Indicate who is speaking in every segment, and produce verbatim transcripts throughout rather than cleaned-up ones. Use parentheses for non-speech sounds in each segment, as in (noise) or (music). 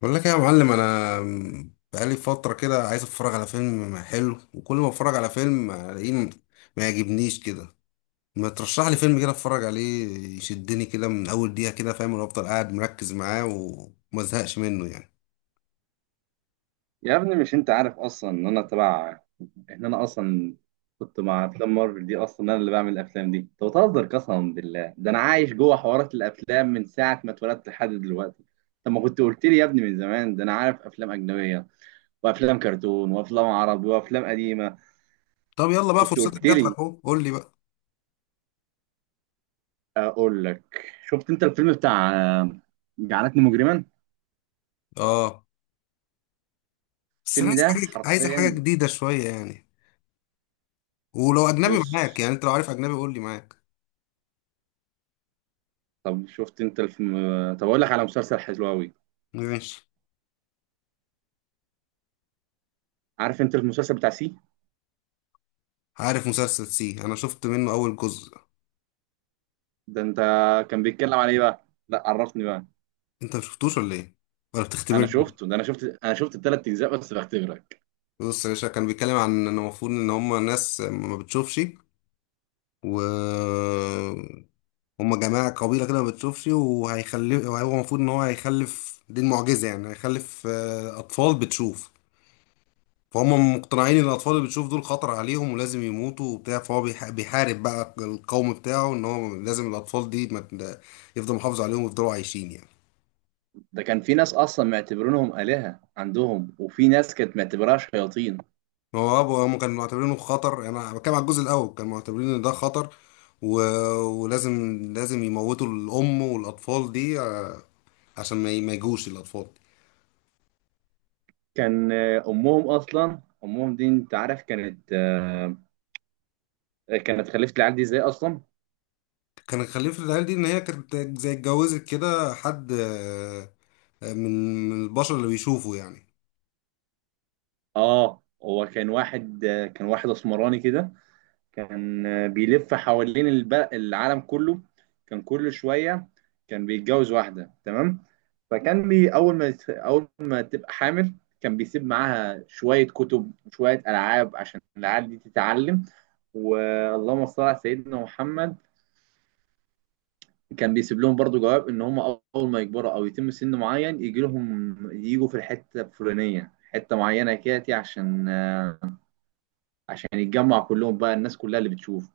Speaker 1: بقول لك إيه يا معلم، انا بقالي فتره كده عايز اتفرج على فيلم حلو، وكل ما اتفرج على فيلم الاقيه ما يعجبنيش كده. ما ترشح لي فيلم كده اتفرج عليه، يشدني كده من اول دقيقه كده، فاهم؟ وافضل قاعد مركز معاه وما ازهقش منه يعني.
Speaker 2: يا ابني، مش انت عارف اصلا ان انا تبع ان انا اصلا كنت مع افلام مارفل دي. اصلا انا اللي بعمل الافلام دي، انت بتهزر قسما بالله، ده انا عايش جوه حوارات الافلام من ساعه ما اتولدت لحد دلوقتي. طب ما كنت قلت لي يا ابني من زمان، ده انا عارف افلام اجنبيه وافلام كرتون وافلام عربي وافلام قديمه.
Speaker 1: طب يلا بقى
Speaker 2: كنت
Speaker 1: فرصتك
Speaker 2: قلت
Speaker 1: جات لك
Speaker 2: لي.
Speaker 1: اهو، قول لي بقى.
Speaker 2: اقول لك، شفت انت الفيلم بتاع آه، جعلتني مجرما؟
Speaker 1: اه، بس انا
Speaker 2: الفيلم
Speaker 1: عايز
Speaker 2: ده
Speaker 1: حاجه عايز حاجه
Speaker 2: حرفيا.
Speaker 1: جديده شويه يعني. ولو اجنبي
Speaker 2: بص،
Speaker 1: معاك يعني، انت لو عارف اجنبي قول لي معاك.
Speaker 2: طب شفت انت الفيلم؟ طب اقول لك على مسلسل حلو قوي.
Speaker 1: ماشي.
Speaker 2: عارف انت المسلسل بتاع سي؟
Speaker 1: عارف مسلسل سي، انا شفت منه اول جزء.
Speaker 2: ده انت، كان بيتكلم عن ايه بقى، لا عرفني بقى.
Speaker 1: انت ما شفتوش ولا ايه؟ ولا
Speaker 2: انا
Speaker 1: بتختبرني؟
Speaker 2: شفته، ده انا شفت انا شفت الثلاث اجزاء، بس بختبرك.
Speaker 1: بص يا باشا، كان بيتكلم عن ان المفروض ان هم ناس ما بتشوفش و هم جماعة قبيلة كده ما بتشوفش، وهيخلف، وهو المفروض ان هو هيخلف، دي المعجزة يعني، هيخلف آه، اطفال بتشوف. فهم مقتنعين ان الاطفال اللي بتشوف دول خطر عليهم ولازم يموتوا وبتاع، فهو بيح- بيحارب بقى القوم بتاعه ان هو لازم الاطفال دي ما ت- يفضل محافظ عليهم ويفضلوا عايشين يعني.
Speaker 2: ده كان في ناس اصلا معتبرينهم آلهة عندهم، وفي ناس كانت معتبراها شياطين.
Speaker 1: هو ابو هم كانوا معتبرينه خطر يعني، انا بتكلم على الجزء الاول، كانوا معتبرين ان ده خطر و... ولازم، لازم يموتوا الام والاطفال دي آه، عشان ما ي- ما يجوش الاطفال.
Speaker 2: كان آه، امهم، اصلا امهم دي انت عارف، كانت آه، كانت خلفت العيال دي ازاي اصلا؟
Speaker 1: كان الخليفه العيال دي ان هي كانت زي اتجوزت كده حد آه، آه، من من البشر اللي بيشوفوا يعني.
Speaker 2: اه، هو كان واحد، آه، كان واحد اسمراني كده. كان بيلف حوالين الب- العالم كله. كان كل شوية كان بيتجوز واحدة، تمام. فكان بي أول ما أول ما تبقى حامل، كان بيسيب معاها شوية كتب وشوية ألعاب عشان العيال دي تتعلم. واللهم صل على سيدنا محمد. كان بيسيب لهم برضو جواب ان هم اول ما يكبروا او يتم سن معين يجي لهم، يجوا في الحته الفلانيه، حته معينه كده، عشان عشان يتجمع كلهم بقى الناس كلها اللي بتشوف.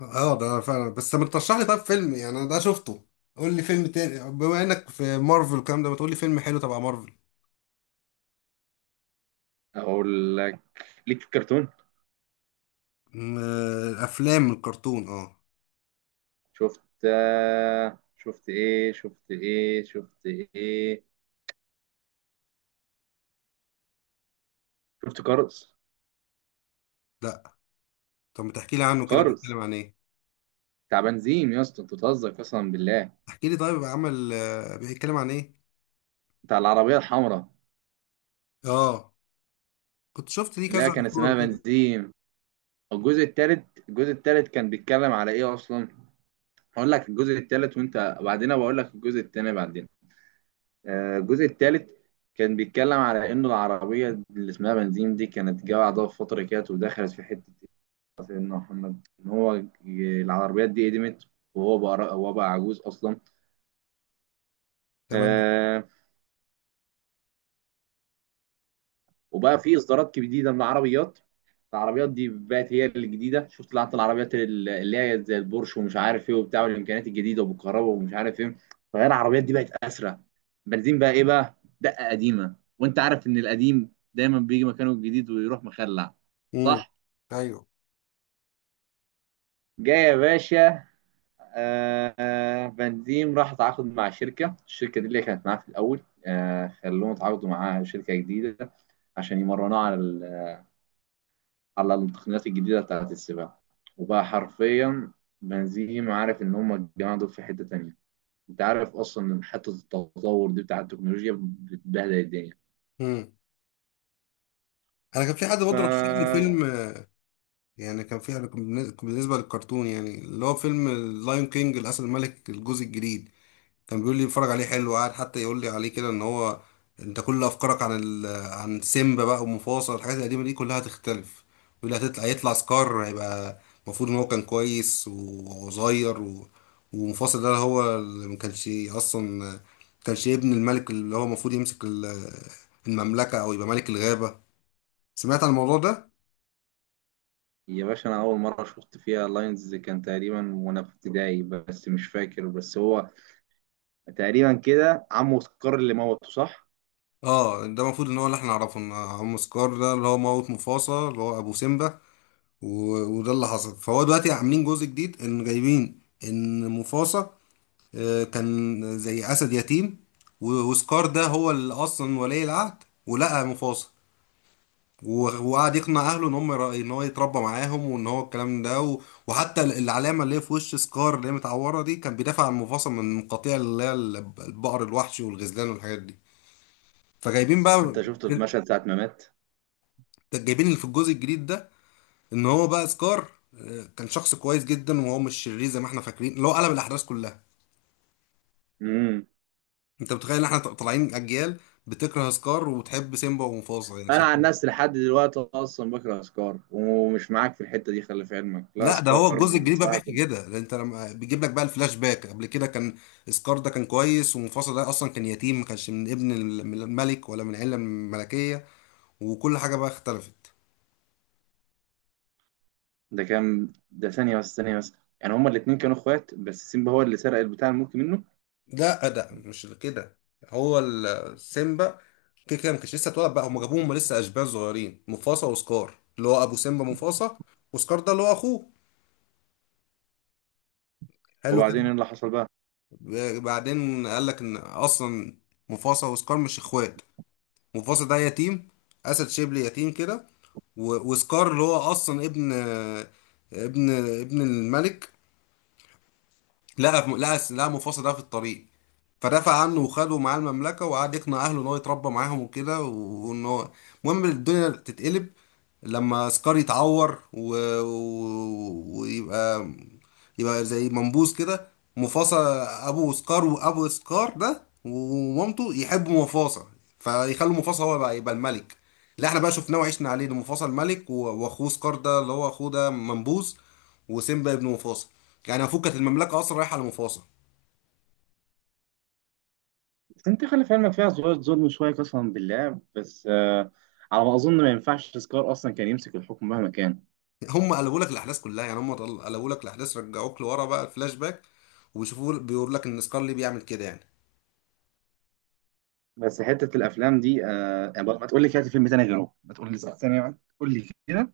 Speaker 1: اه، ده فعلا. بس ما ترشح لي طب فيلم يعني، انا ده شفته، قول لي فيلم تاني، بما انك في مارفل الكلام ده، ما تقول لي فيلم حلو تبع مارفل.
Speaker 2: اقول لك، ليك في الكرتون.
Speaker 1: م- آه، افلام الكرتون، اه.
Speaker 2: شفت آه، شفت ايه، شفت ايه، شفت ايه؟ شفت كارز؟
Speaker 1: لا. طب ما تحكي لي عنه كده،
Speaker 2: كارز
Speaker 1: بيتكلم عن ايه؟
Speaker 2: بتاع بنزيم، يا اسطى انت بتهزر قسما بالله.
Speaker 1: احكي لي طيب، عمل آه، بيتكلم عن ايه؟
Speaker 2: بتاع العربيه الحمراء،
Speaker 1: اه. كنت شفت ليه
Speaker 2: اللي
Speaker 1: كذا
Speaker 2: هي كان اسمها
Speaker 1: صورة كده.
Speaker 2: بنزيم. الجزء الثالث، الجزء الثالث كان بيتكلم على ايه اصلا؟ هقول لك الجزء الثالث وانت بعدين بقول لك الجزء الثاني بعدين. آه، الجزء الثالث كان بيتكلم على انه العربيه اللي اسمها بنزيم دي كانت جايه بعدها بفتره كده، ودخلت في حته، سيدنا محمد ان هو ي- العربيات دي قدمت، وهو بقى را- هو بقى عجوز اصلا.
Speaker 1: تمام.
Speaker 2: آه. وبقى في اصدارات جديده من العربيات، العربيات دي بقت هي الجديده، شفت لعنة العربيات، ال- اللي هي زي البورش ومش عارف ايه وبتاع، والامكانيات الجديده وبالكهرباء ومش عارف ايه. فهي العربيات دي بقت اسرع. بنزين بقى ايه بقى؟ دقه قديمه، وانت عارف ان القديم دايما بيجي مكانه الجديد ويروح مخلع.
Speaker 1: امم.
Speaker 2: صح.
Speaker 1: ايوه.
Speaker 2: جاي يا باشا. آه آه، فان ديم راح تعاقد مع شركة، الشركة دي اللي كانت معاه في الأول، آه، خلوهم يتعاقدوا مع شركة جديدة عشان يمرنوه على ال- على التقنيات الجديدة بتاعة السباق. وبقى حرفيا بنزيم عارف إن هما الجماعة دول في حتة تانية. أنت عارف أصلا إن حتة التطور دي بتاع التكنولوجيا بتبهدل الدنيا.
Speaker 1: امم. انا كان في حد
Speaker 2: ف
Speaker 1: برضه رشح لي فيلم آه، يعني كان في، أنا كان بالنسبة كان بالنسبة للكرتون، يعني اللي هو فيلم اللايون كينج، الاسد الملك، الجزء الجديد. كان بيقول لي اتفرج عليه حلو، قاعد حتى يقول لي عليه كده ان هو انت كل افكارك عن ال... عن سيمبا بقى ومفاصل الحاجات القديمه دي كلها هتختلف. بيقول لي هتطلع، يطلع سكار هيبقى المفروض ان هو كان كويس وصغير و... ومفاصل ده هو اللي ما كانش اصلا، ما كانش ابن الملك اللي هو المفروض يمسك ال- المملكه او يبقى ملك الغابه. سمعت عن الموضوع ده؟
Speaker 2: يا باشا، أنا أول مرة شفت فيها لاينز كان تقريبا وأنا في ابتدائي، بس مش فاكر، بس هو تقريبا كده عمه سكار اللي موته، صح؟
Speaker 1: اه، ده المفروض ان هو اللي احنا نعرفه ان عم سكار ده اللي هو موت مفاصل اللي هو ابو سيمبا، و- وده اللي حصل. فهو دلوقتي عاملين جزء جديد ان جايبين ان مفاصة آه، كان زي اسد يتيم. و- وسكار ده هو اللي اصلا ولي العهد ولقى مفاصة، و- وقعد يقنع اهله ان هم يرا- ان هو يتربى معاهم وان هو الكلام ده، و- وحتى ال- العلامه اللي هي في وش سكار اللي هي متعوره دي، كان بيدافع عن مفاصة من قطيع اللي هي الب- البقر الوحشي والغزلان والحاجات دي. فجايبين بقى
Speaker 2: انت شفته في مشهد ساعة ما مات.
Speaker 1: جايبين اللي في الجزء الجديد ده، ان هو بقى سكار آه، كان شخص كويس جدا وهو مش شرير زي ما احنا فاكرين، اللي هو قلب الاحداث كلها.
Speaker 2: امم.
Speaker 1: انت متخيل ان احنا طالعين اجيال بتكره سكار وتحب سيمبا ومفاصل يعني،
Speaker 2: انا عن
Speaker 1: شايفين؟
Speaker 2: نفسي لحد دلوقتي اصلا بكره اسكار، ومش معاك في الحتة دي، خلي في علمك، لا
Speaker 1: لا، ده هو
Speaker 2: اسكار.
Speaker 1: الجزء الجديد بقى
Speaker 2: بصراحة،
Speaker 1: بيحكي كده، لأن انت لما بيجيب لك بقى الفلاش باك قبل كده كان سكار ده كان كويس، ومفاصل ده اصلا كان يتيم ما كانش من ابن ال- من الملك ولا من عيله ملكيه، وكل حاجه بقى اختلفت.
Speaker 2: ده كان ده ثانية بس، ثانية بس. يعني هما الاتنين كانوا اخوات، بس سيمبا هو اللي سرق البتاع الملك منه.
Speaker 1: لا، ده مش كده. هو ال- سيمبا كده كده ما كانش لسه اتولد، بقى هم جابوهم هما لسه اشبال صغيرين، مفاصة وسكار اللي هو ابو سيمبا، مفاصة وسكار ده اللي هو اخوه. حلو كده.
Speaker 2: وبعدين ايه اللي حصل بقى؟
Speaker 1: ب- بعدين قال لك ان اصلا مفاصة وسكار مش اخوات. مفاصة ده يتيم، اسد شيبلي يتيم كده. و- وسكار اللي هو اصلا ابن، ابن ابن الملك، لقى، لقى لقى مفاصة ده في الطريق، فدافع عنه وخده معاه المملكة، وقعد يقنع أهله إن هو يتربى معاهم وكده، وإن هو المهم الدنيا تتقلب لما سكار يتعور و... و... ويبقى، يبقى زي منبوذ كده. مفاصة، أبو سكار وأبو سكار ده ومامته يحبوا مفاصة، فيخلوا مفاصة هو بقى يبقى الملك اللي احنا بقى شفناه وعشنا عليه ده، مفاصة الملك، و- وأخوه سكار ده اللي هو أخوه ده منبوذ، وسيمبا ابن مفاصة. يعني المفروض كانت المملكة أصلا رايحة لمفاصة.
Speaker 2: بس انت خلي في علمك فيها شوية ظلم، شوية قسما بالله، بس آه، على ما اظن ما ينفعش اسكار اصلا كان يمسك الحكم مهما كان.
Speaker 1: هم قلبوا لك الاحداث كلها، يعني هم طل- قلبوا لك الاحداث، رجعوك لورا بقى الفلاش باك، ويشوفوا بيقول لك ان سكارلي بيعمل كده يعني.
Speaker 2: بس حتة الافلام دي آه يعني، ما تقول لي كده في فيلم تاني غيره، ما تقول لي ثانية واحدة. قول لي كده.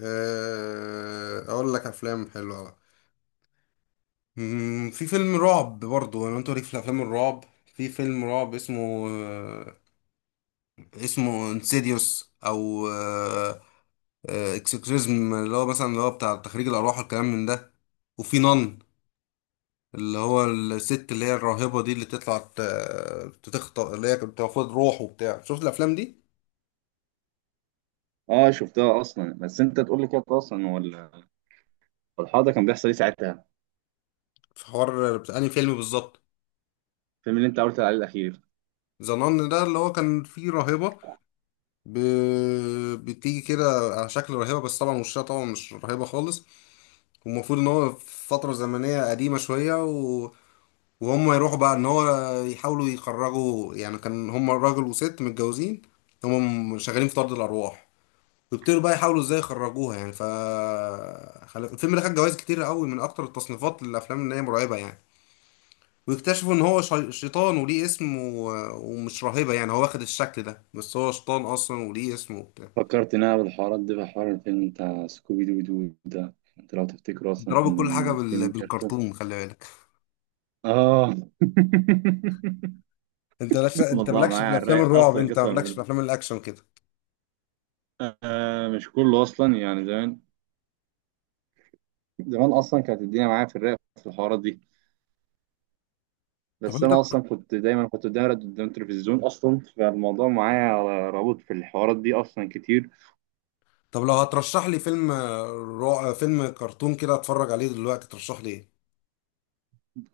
Speaker 1: آه، اقول لك افلام حلوه بقى. مم، في فيلم رعب برضو، انا انت ليك في الافلام الرعب؟ في فيلم رعب اسمه آه، اسمه انسيديوس او اكسكريزم، اللي هو مثلا اللي هو بتاع تخريج الارواح والكلام من ده، وفي نان اللي هو الست اللي هي الراهبة دي اللي تطلع ت- تخطئ، اللي هي كانت بتاخد روح وبتاع، شفت الافلام دي؟
Speaker 2: اه شفتها اصلا. بس انت تقول لي كده اصلا، هو ال- الحوار ده كان بيحصل ايه ساعتها،
Speaker 1: في حوار بتاع انهي فيلم بالظبط؟
Speaker 2: الفيلم اللي انت قلت عليه الاخير؟
Speaker 1: زنان ده اللي هو كان فيه راهبة ب... بتيجي كده على شكل راهبة، بس طبعا وشها طبعا مش راهبة خالص. والمفروض ان هو في فترة زمنية قديمة شوية و... وهم يروحوا بقى ان هو يحاولوا يخرجوا يعني، كان هم راجل وست متجوزين، هم شغالين في طرد الارواح، ويبتدوا بقى يحاولوا ازاي يخرجوها يعني ف خل- الفيلم ده خد جوائز كتير قوي من اكتر التصنيفات للافلام اللي هي مرعبة يعني. ويكتشفوا ان هو شي- شيطان وليه اسم و... ومش راهبة يعني، هو واخد الشكل ده بس هو شيطان اصلا وليه اسم وبتاع.
Speaker 2: فكرت إن أنا بالحوارات دي بحوار الفيلم بتاع سكوبي دو. دو ده أنت لو تفتكره
Speaker 1: انت
Speaker 2: أصلا
Speaker 1: رابط كل حاجة
Speaker 2: كان
Speaker 1: بال...
Speaker 2: فيلم كرتون.
Speaker 1: بالكرتون، خلي بالك.
Speaker 2: اه. (laughs)
Speaker 1: انت لش... انت
Speaker 2: الموضوع
Speaker 1: مالكش
Speaker 2: معايا
Speaker 1: في
Speaker 2: على
Speaker 1: الافلام
Speaker 2: الرايق
Speaker 1: الرعب،
Speaker 2: اصلا
Speaker 1: انت
Speaker 2: قسما
Speaker 1: مالكش في
Speaker 2: بالله.
Speaker 1: الافلام الاكشن كده.
Speaker 2: آه مش كله اصلا يعني، زمان، زمان اصلا كانت الدنيا معايا في الرايق في الحوارات دي.
Speaker 1: طب
Speaker 2: بس
Speaker 1: انت
Speaker 2: انا اصلا كنت دايما كنت دايما قدام التلفزيون اصلا، فالموضوع معايا رابط في الحوارات دي اصلا كتير.
Speaker 1: طب لو هترشح لي فيلم رعب، فيلم كرتون كده اتفرج عليه دلوقتي، ترشح لي ايه؟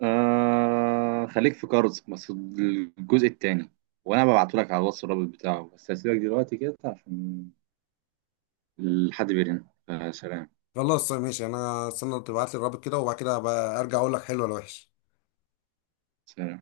Speaker 2: آه خليك في كاروز بس الجزء التاني، وانا ببعته لك على الواتس الرابط بتاعه. بس هسيبك دلوقتي كده عشان الحد بيرن. آه سلام.
Speaker 1: خلاص ماشي، انا استنى تبعت لي الرابط كده، وبعد كده بقى ارجع اقول لك حلو ولا وحش.
Speaker 2: سلام.